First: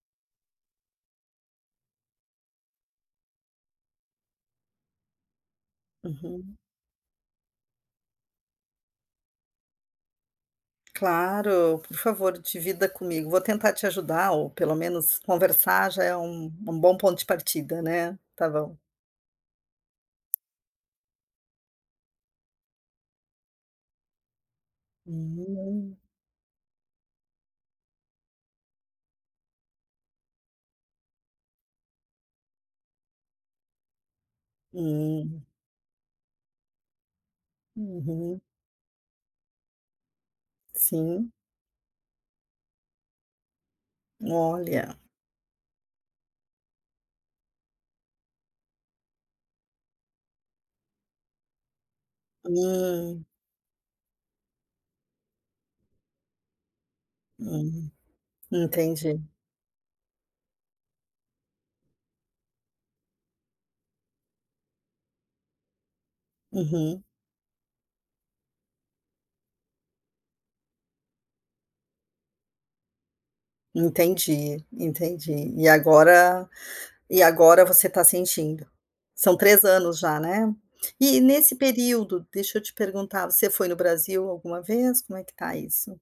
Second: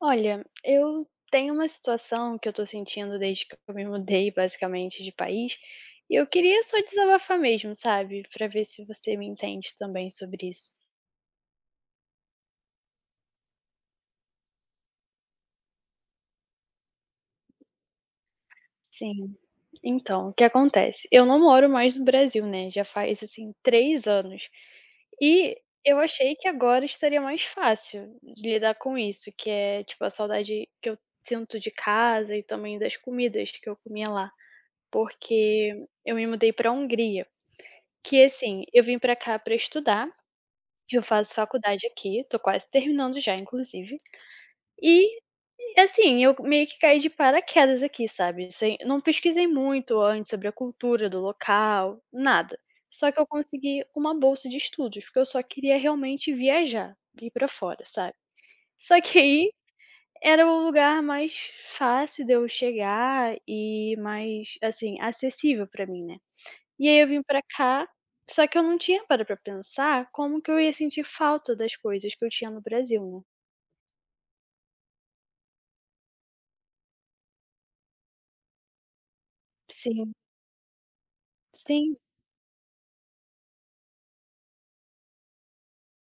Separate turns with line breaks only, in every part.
Olha, eu tenho uma situação que eu estou sentindo desde que eu me mudei basicamente de país, e eu
Uhum.
queria só desabafar mesmo sabe, para ver se você me entende também sobre isso.
Claro, por favor divida comigo, vou tentar te ajudar ou pelo menos conversar já é um um bom ponto de partida, né? Está bom.
Sim, então o que acontece, eu não moro mais no Brasil, né, já faz, assim, 3 anos. E,
Hum.
eu achei que agora estaria mais fácil de lidar com isso, que é, tipo a saudade que eu sinto de casa e também das comidas que eu comia lá.
Hum.
Porque eu me mudei para Hungria. Que
Uhum.
assim, eu vim para cá para estudar, eu
Sim.
faço faculdade aqui, estou quase terminando já inclusive,
Olha.
e, assim, eu meio que caí de paraquedas aqui sabe, assim, não pesquisei muito antes sobre a cultura do local, nada. Só que
Hum.
eu consegui uma bolsa de estudos, porque eu só queria realmente viajar, ir para fora,
Hum.
sabe. Só que
Entendi.
aí, era o lugar mais fácil de eu chegar e mais, assim, acessível para mim, né. E aí
Uhum.
eu vim para cá, só que eu não tinha parado pra pensar como que eu ia sentir falta das coisas que eu tinha no Brasil, né.
Entendi entendi. E agora e agora você está sentindo. São 3 anos
Sim.
já, né? E nesse
Sim.
período, deixa eu te perguntar, você foi no Brasil alguma vez, como é que está isso?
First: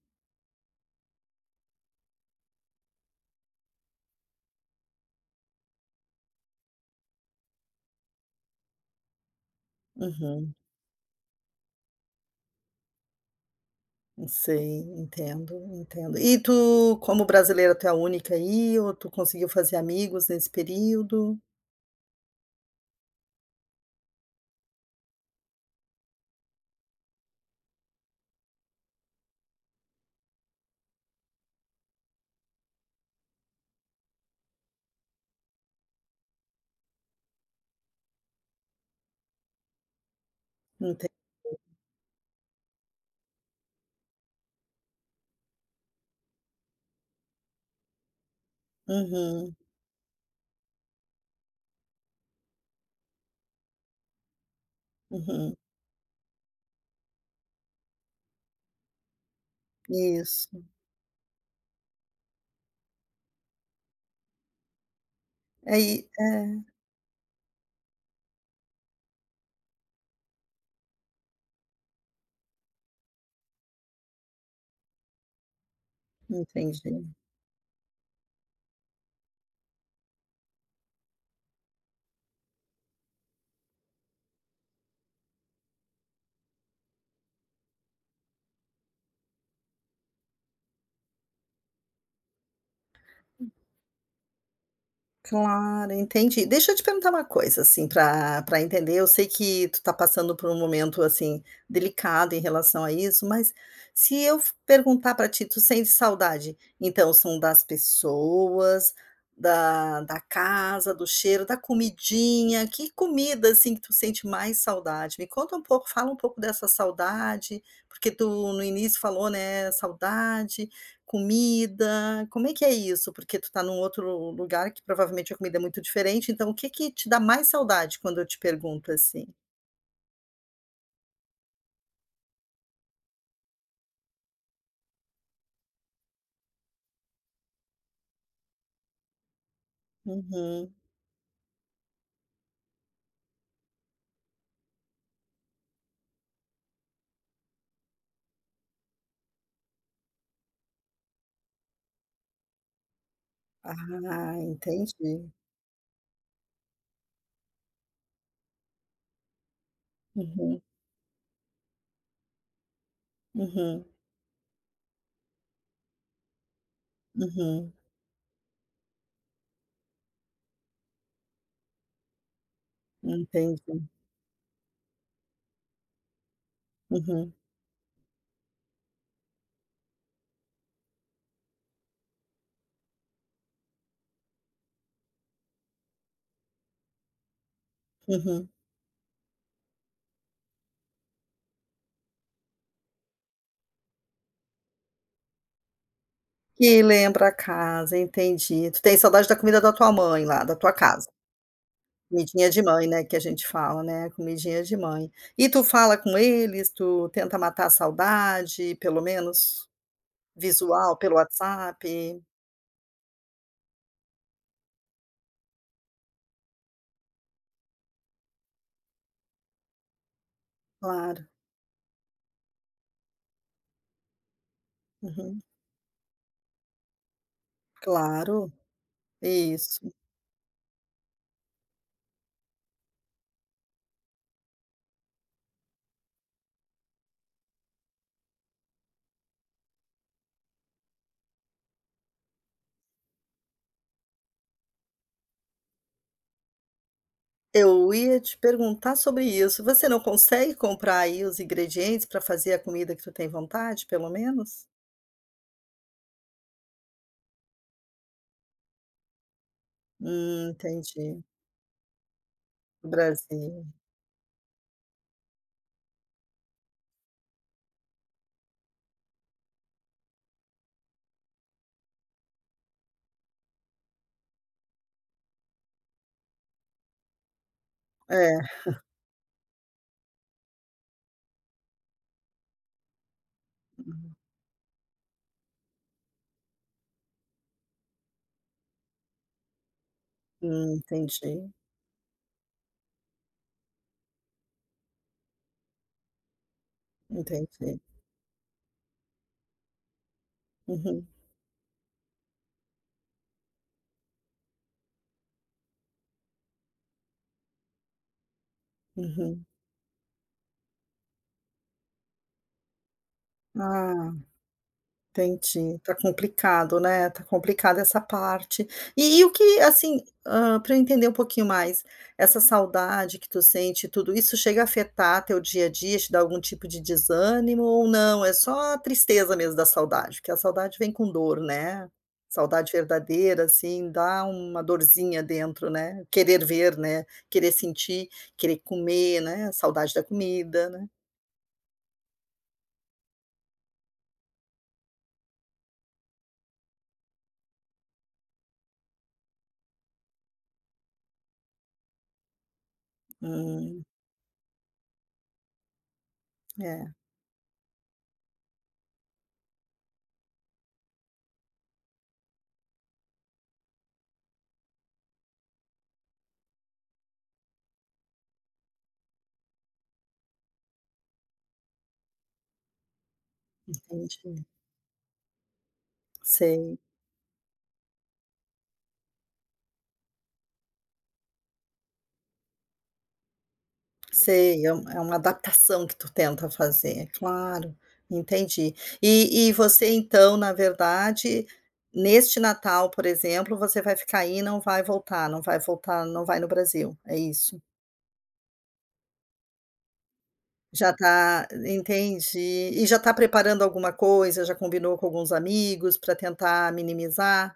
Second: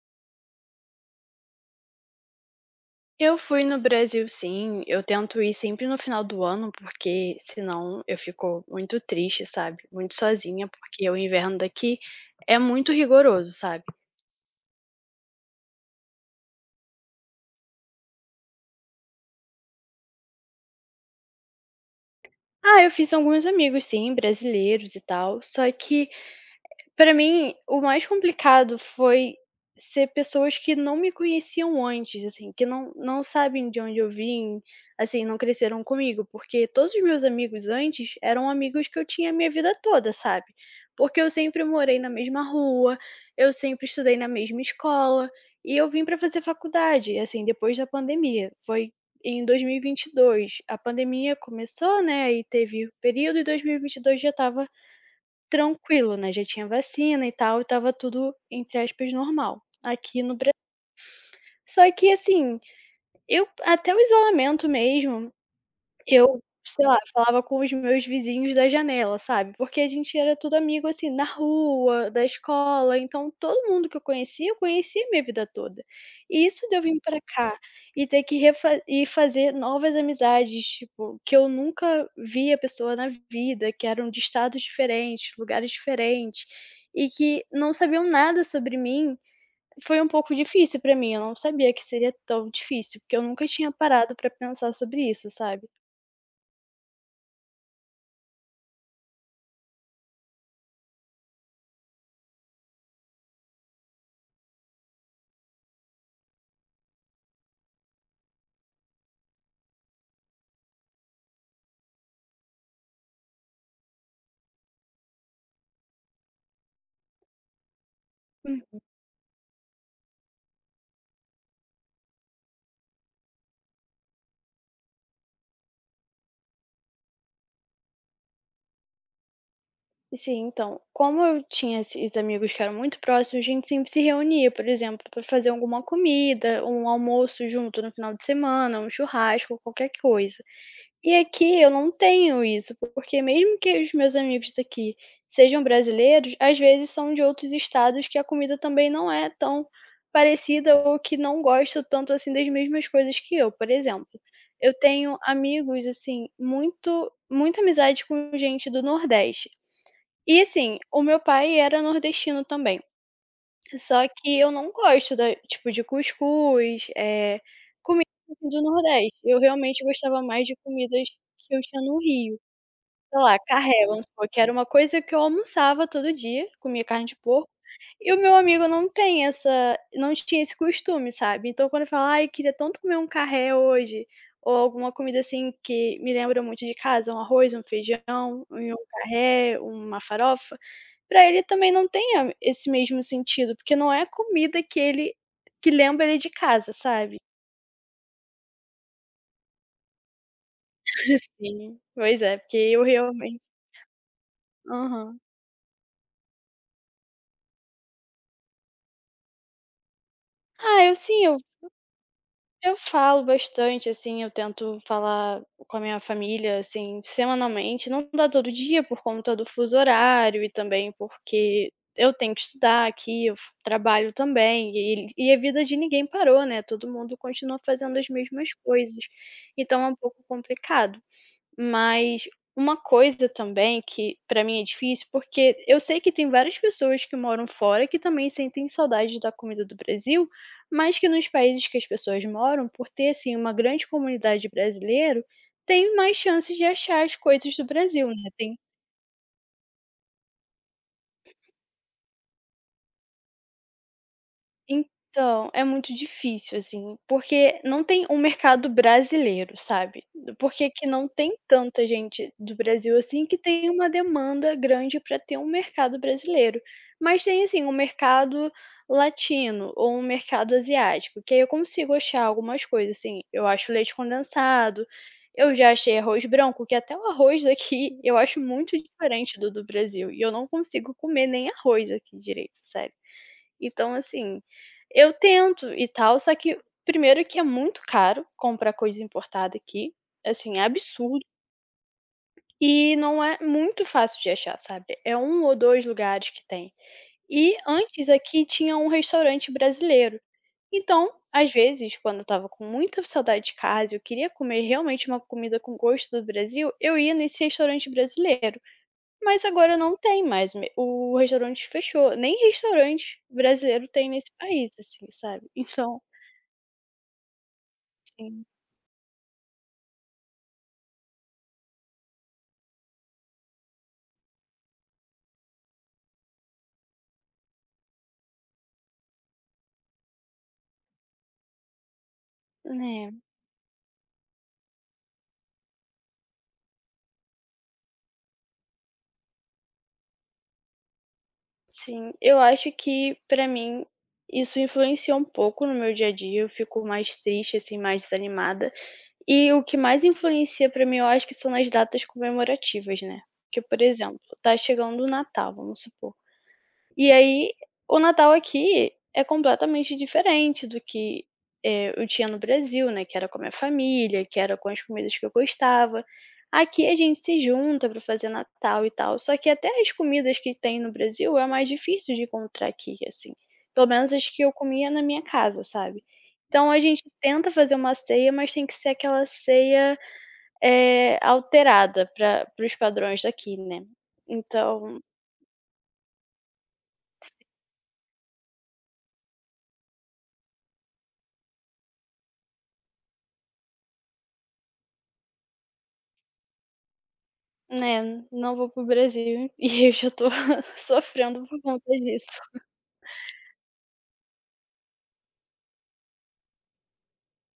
Eu fui no Brasil sim, eu tento ir sempre no final do ano, porque, senão eu fico muito triste sabe, muito
Uhum.
sozinha porque o inverno daqui é muito rigoroso, sabe.
Sei, entendo entendo. E tu, como brasileira tu é a única aí ou tu conseguiu fazer amigos nesse período?
Ah, eu fiz alguns amigos sim, brasileiros e tal, só que, para mim, o mais complicado foi ser pessoas que não me conheciam antes, assim, que não não sabem de onde eu vim, assim, não cresceram comigo porque todos os meus amigos antes eram amigos que eu tinha a minha vida toda sabe?
Ente
Porque eu sempre morei na mesma rua, eu sempre estudei na mesma escola, e eu vim para fazer faculdade assim depois da pandemia, foi em
Uhum.
2022. A pandemia começou, né, e teve o período e 2022 já estava
Uhum.
tranquilo, né, já tinha vacina e tal e estava tudo, entre aspas normal, aqui e no Bra
Isso.
Só que, assim, eu até o isolamento mesmo,
Aí
que eu
Eh.
sei lá, falava com os meus vizinhos da janela, sabe. Porque a gente era tudo amigo assim, na rua, da escola, então todo mundo que eu conhecia eu conheci minha vida toda. E isso de eu vim
Entendi.
para cá, e ter que ref e fazer novas amizades, tipo, que eu nunca vi a pessoa na vida, que eram de estados diferentes, lugares diferentes, e que não sabiam nada sobre mim, foi um pouco difícil para mim, eu não sabia que seria tão difícil, eu nunca tinha parado para pensar sobre isso, sabe.
Claro, entendi, deixa eu te perguntar uma coisa assim para para entender eu sei que tu está passando por um momento assim, delicado em relação a isso mas, se eu perguntar para ti: "Tu sente saudade, então são das pessoas, da da casa, do cheiro, da comidinha, que comida, assim, que tu sente mais saudade?" Me conta um pouco, fala um pouco dessa saudade, porque tu no
Uhum.
início falou, né, saudade, comida, como é que é isso? Porque tu está em um outro lugar que provavelmente a comida é muito diferente então o que que te dá mais saudade quando eu te pergunto assim?
Sim então, como eu tinha esses amigos que eram muito próximos, a gente sempre se reunia por exemplo para fazer alguma comida, um almoço junto no final de semana, um churrasco, qualquer q coisa.
Uhum.
E aqui eu não tenho isso, porque mesmo que os meus amigos daqui sejam brasileiros, às vezes são de outros estados que a comida também não é tão parecida ou que não gosta tanto assim das mesmas coisas que eu por exemplo.
Ah,
Eu tenho
entendi.
amigos assim, muito muita amizade com gente do nordeste. E
Uhum.
assim, o meu pai era nordestino também.
Uhum.
Só que eu não gosto da tipo de cuscuz, eh,
Uhum.
comida do nordeste. Eu realmente gostava mais de comidas que eu tinha no Rio. Sei lá, carré
Entendi.
vamos supor, que era uma coisa que eu almoçava todo dia, comia carne de
Uhum.
porco, e o meu amigo não tem essa não tinha esse costume, sabe? Então quando eu falo: "Ai queria tanto comer um carré hoje," ou alguma comida assim que me lembra muito de casa, um arroz, um feijão,
Uhum.
um carré, uma farofa, para ele também não tenha a esse mesmo sentido, porque não é a comida que ele que lembra ele de casa,
Que
sabe?
lembra a casa, entendi. Tu tens saudade da comida da tua mãe lá, da tua casa.
Sim, pois é,
Comidinha
porque
de
eu
mãe, né, que a
realmente
gente fala, né, comidinha de mãe.
Aham.
E tu fala com eles, tu tenta matar a saudade, pelo menos,
Ah, eu
visual pelo
sim, eu
WhatsApp?
eu falo bastante assim, eu tento falar com a minha família, assim, semanalmente, não dá todo dia por conta do fuso horário e também
Claro.
porque eu tenho que estudar aqui, eu fu trabalho também. E e e a
Uhum.
vida de ninguém parou, né, todo mundo continua fazendo as mesmas
Claro,
coisas. Então é
isso.
um pouco complicado. Mas, uma coisa também que para mim é difícil porque eu sei que tem várias pessoas que moram fora que também sentem saudades da comida do Brasil, mas que nos países que as pessoas moram, por ter assim uma grande comunidade brasileiro, tem mais chances de achar as coisas do
Eu
Brasil,
ia
né,
te
tem
perguntar sobre isso, você não consegue comprar aí os ingredientes para fazer a comida que tu tem vontade pelo menos?
Então, é muito difícil assim, porque não tem um mercado brasileiro, sabe?
Hum,
Por que aqui não
entendi.
tem tanta gente do Brasil assim que
Brasil.
tem uma demanda grande para ter um mercado brasileiro. Mas tem assim, um mercado latino, ou um mercado asiático, que aí eu consigo achar algumas coisas assim, eu acho leite condensado, eu já achei arroz branco que até o arroz daqui eu acho
É.
muito diferente do do Brasil, e eu não consigo comer nem arroz aqui direito, sério. Então
Hum.
assim, eu tento e tal só que 1º que é muito caro comprar coisa importada aqui, assim é
Hum,
absurdo.
entendi.
E não é muito fácil de achar sabe? É 1 ou 2 lugares que tem. E
Entendi.
antes aqui tinha um restaurante brasileiro.
Uhum.
Então, às vezes quando eu estava com muita saudade eu queria comer realmente uma comida com gosto do Brasil, eu ia nesse restaurante brasileiro. Mas
Uhum.
agora não tem mais, m o restaurante fechou, nem restaurante brasileiro tem
Ah
nesse país, assim, sabe?
entendi, está
Então
complicado, né, está complicado essa
Sim.
parte. E e o que, assim, hã, para eu entender um pouquinho mais, essa saudade que tu sente tudo, isso chega a afetar teu dia a dia, te dá algum tipo de desânimo ou não, é só tristeza mesmo da saudade? Porque a saudade vem com dor, né? Saudade
Né.
verdadeira assim, dá uma dorzinha dentro, né, querer ver, né, querer sentir, querer comer, né, a saudade da comida, né?
Sim, eu acho que para mim isso influencia um pouco no meu dia a dia, eu fico mais triste assim, mais desanimada. E o que mais influencia para mim eu acho que são as datas comemorativas, né. Que por
Hum.
exemplo, está chegando o Natal, vamos supor.
É.
E aí o Natal aqui é completamente diferente do que, eh, eu tinha no Brasil, né, que era com a minha família, que era com as comidas que eu gostava. Aqui a gente se junta para fazer Natal e tal, só que até as comidas que tem no Brasil é mais difícil de encontrar aqui assim. Pelo menos as que
Entendi.
eu comia na minha casa, sabe? Então
Sei.
a gente tenta fazer uma ceia mas tem que ser aquela ceia, eh, alterada para para os padrões daqui, né.
Sei, é uma é
Então
uma adaptação que tu tenta fazer, é
Sim.
claro, entendi. E e você então na verdade, neste Natal por exemplo você vai ficar aí e não vai voltar não vai voltar, não vai no Brasil, é isso?
É, não vou para o Brasil, e eu já estou
Já
sofrendo
está
por conta disso.
entendi, e já está preparando alguma coisa, já combinou com alguns amigos para tentar minimizar,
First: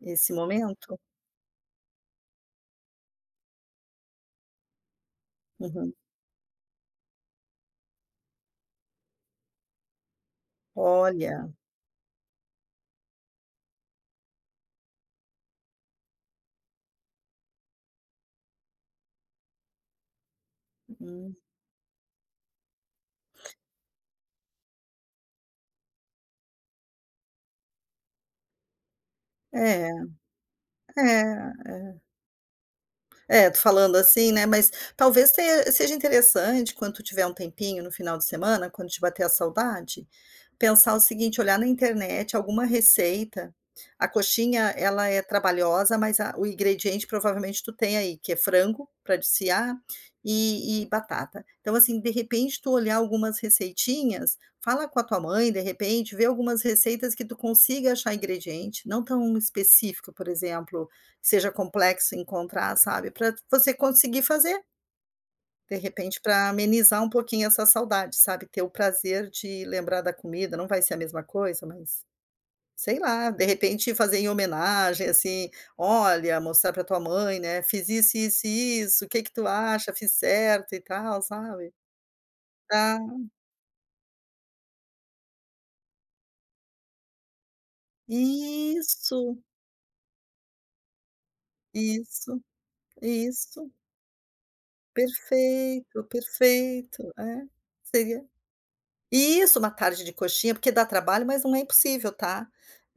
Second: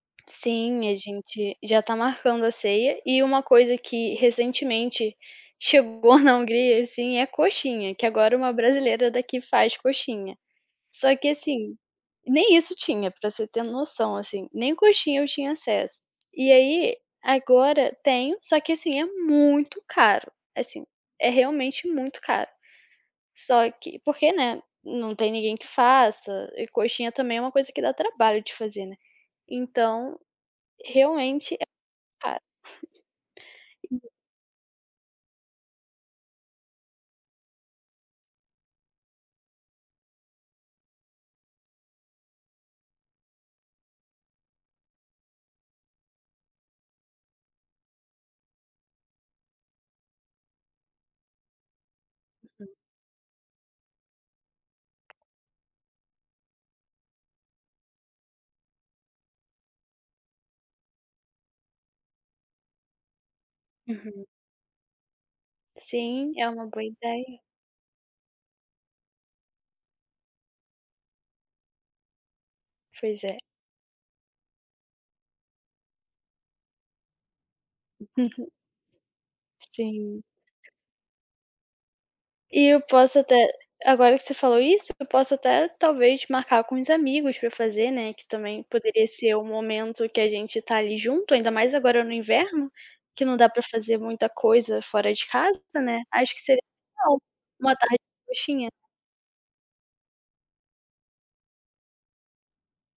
esse
Sim, a
momento?
gente já está marcando a ceia, e uma coisa que recentemente
Uhum.
chegou na Hungria assim é coxinha, que agora uma brasileira daqui faz coxinha. Só que
Olha.
assim, nem isso tinha para você ter noção assim, nem coxinha eu tinha acesso. E aí, agora tenho, só que assim, é muito caro, assim, é
Hum.
realmente muito caro. Só que, porque, né, não tem ninguém que faça, e coxinha também é uma coisa que dá trabalho de fazer, né?
É,
Então,
é,
realmente é
eh. É tu falando,
[unintelligible]
assim, né, mas, talvez tenha seja interessante quando tiver um tempinho no final de semana quando ti bater a saudade, pensar o seguinte, olhar na internet alguma receita, a coxinha ela é trabalhosa mas a o ingrediente provavelmente tu tem aí que é frango, para desfiar, e e batata. Então assim de repente
Uhum.
tu olhar algumas receitinhas, fala com a tua mãe de repente, vê algumas receitas que tu consiga achar ingrediente, não tão específico por exemplo, que seja complexo encontrar sabe para você conseguir
Uhum.
fazer. De repente
Sim, é
para
uma boa
amenizar um
ideia.
pouquinho essa saudade sabe, ter o prazer de lembrar da comida, não vai ser a mesma coisa mas, sei
Pois
lá,
é.
de repente fazer em homenagem assim, olha mostrar para tua mãe, né, "Fiz isso, isso, isso, o que que tu acha, fiz
Sim.
certo e tal" sabe?
E eu
Tá
posso até, agora que você falou isso, eu posso até talvez marcar com uns amigos para fazer, né, também poderia ser
Isso.
o momento que a gente está ali junto, ainda mais agora no
Isso,
inverno, que não dá para
isso.
fazer muita coisa fora de casa, né?
Perfeito,
Acho que seria
perfeito,
legal,
é.
uma tarde
Seria
de coxinha.
isso, uma tarde de coxinha porque dá trabalho mas não é impossível, tá?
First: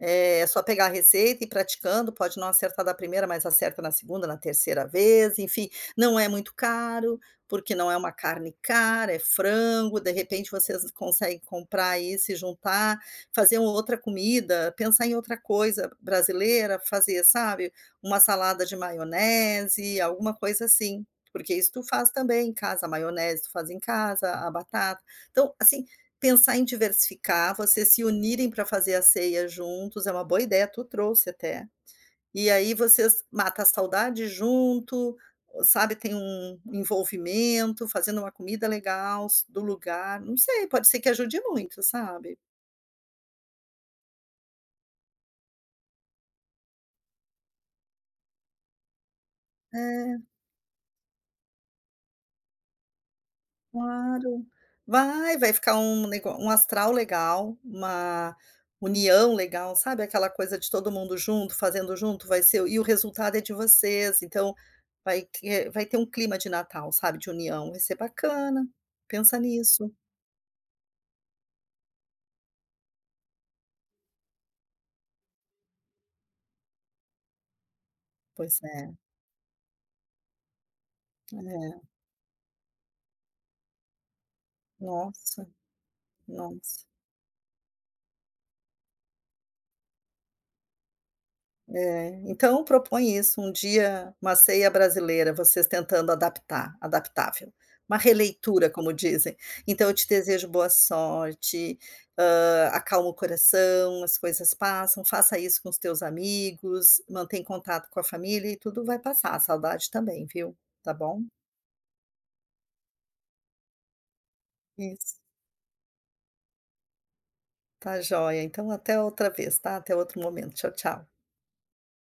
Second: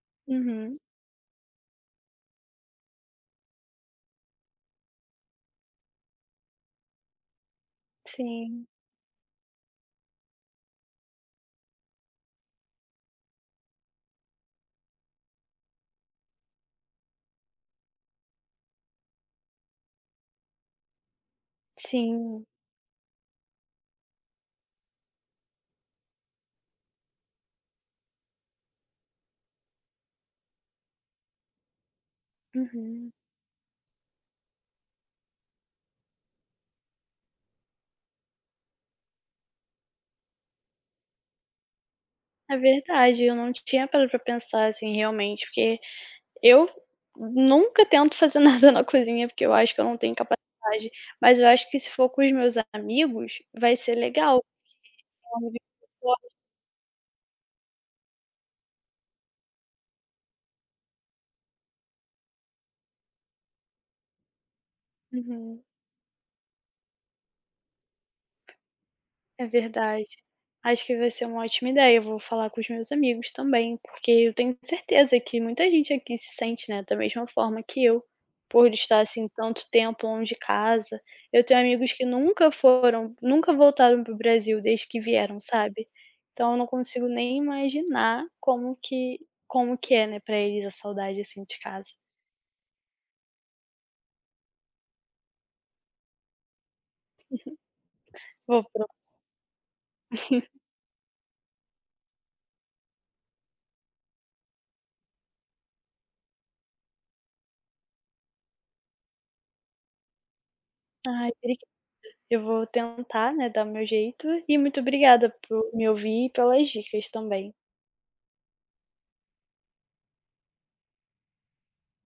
É só
Uhum.
pegar a receita e ir praticando, pode não acertar da 1º mas acerta na 2º, na 3º vez enfim, não é muito caro, porque não é uma carne
Sim.
cara, é frango, de repente vocês conseguem comprar isso e juntar, fazer uma outra comida, pensar em outra coisa brasileira, fazer sabe? Uma salada de maionese, alguma coisa assim, porque isso tu faz
Sim.
também em casa, maionese tu faz em casa, a batata, então assim, pensar em diversificar, vocês se unirem para fazer a ceia juntos é uma boa ideia, tu trouxe até, e aí
Uhum.
vocês mata a saudade junto, sabe tem um envolvimento, fazendo uma comida legal do lugar, não sei pode ser que ajude muito sabe?
É verdade, eu não tinha parado pra pensar assim realmente porque, eu nunca tento fazer nada na cozinha porque eu acho que eu não tenho
É.
capacidade, mas eu acho que se for com os meus amigos, vai ser legal,
Claro, vai, vai
porque
ficar um ne
[unintelligible]
um astral legal, uma união legal sabe aquela coisa de todo mundo junto fazendo junto vai ser e o resultado é de vocês então, vai
Uhum.
que vai ter um clima de Natal sabe, de união, vai ser bacana, pensa
É
nisso.
verdade. Acho que vai ser uma ótima ideia, vou falar com os meus amigos também, porque eu tenho certeza que muita gente aqui se sente, né, da mesma forma que eu,
Pois
por
é.
estar assim tanto tempo longe de casa, eu tenho
[unintelligible]
amigos que nunca foram, nunca voltaram para o Brasil desde que vieram,
Nossa,
sabe? Então eu não
nossa.
consigo nem imaginar como que como que é, né, para eles a saudade assim de casa.
É, então propõe isso um dia, uma ceia brasileira vocês tentando adaptar, adaptável, uma
vou
releitura
pro
como dizem, então eu te desejo boa sorte, hã, acalma o coração, as coisas passam, faça isso com os teus amigos, mantém contato com a família e tudo vai passar, a saudade também, viu? Está bom?
Aí, obrigada. Eu vou tentar, né, dar o meu jeito, e muito
Isso.
obrigada por me ouvir e pelas dicas também.
Está jóia então, até outra vez está? Até outro momento tchau tchau.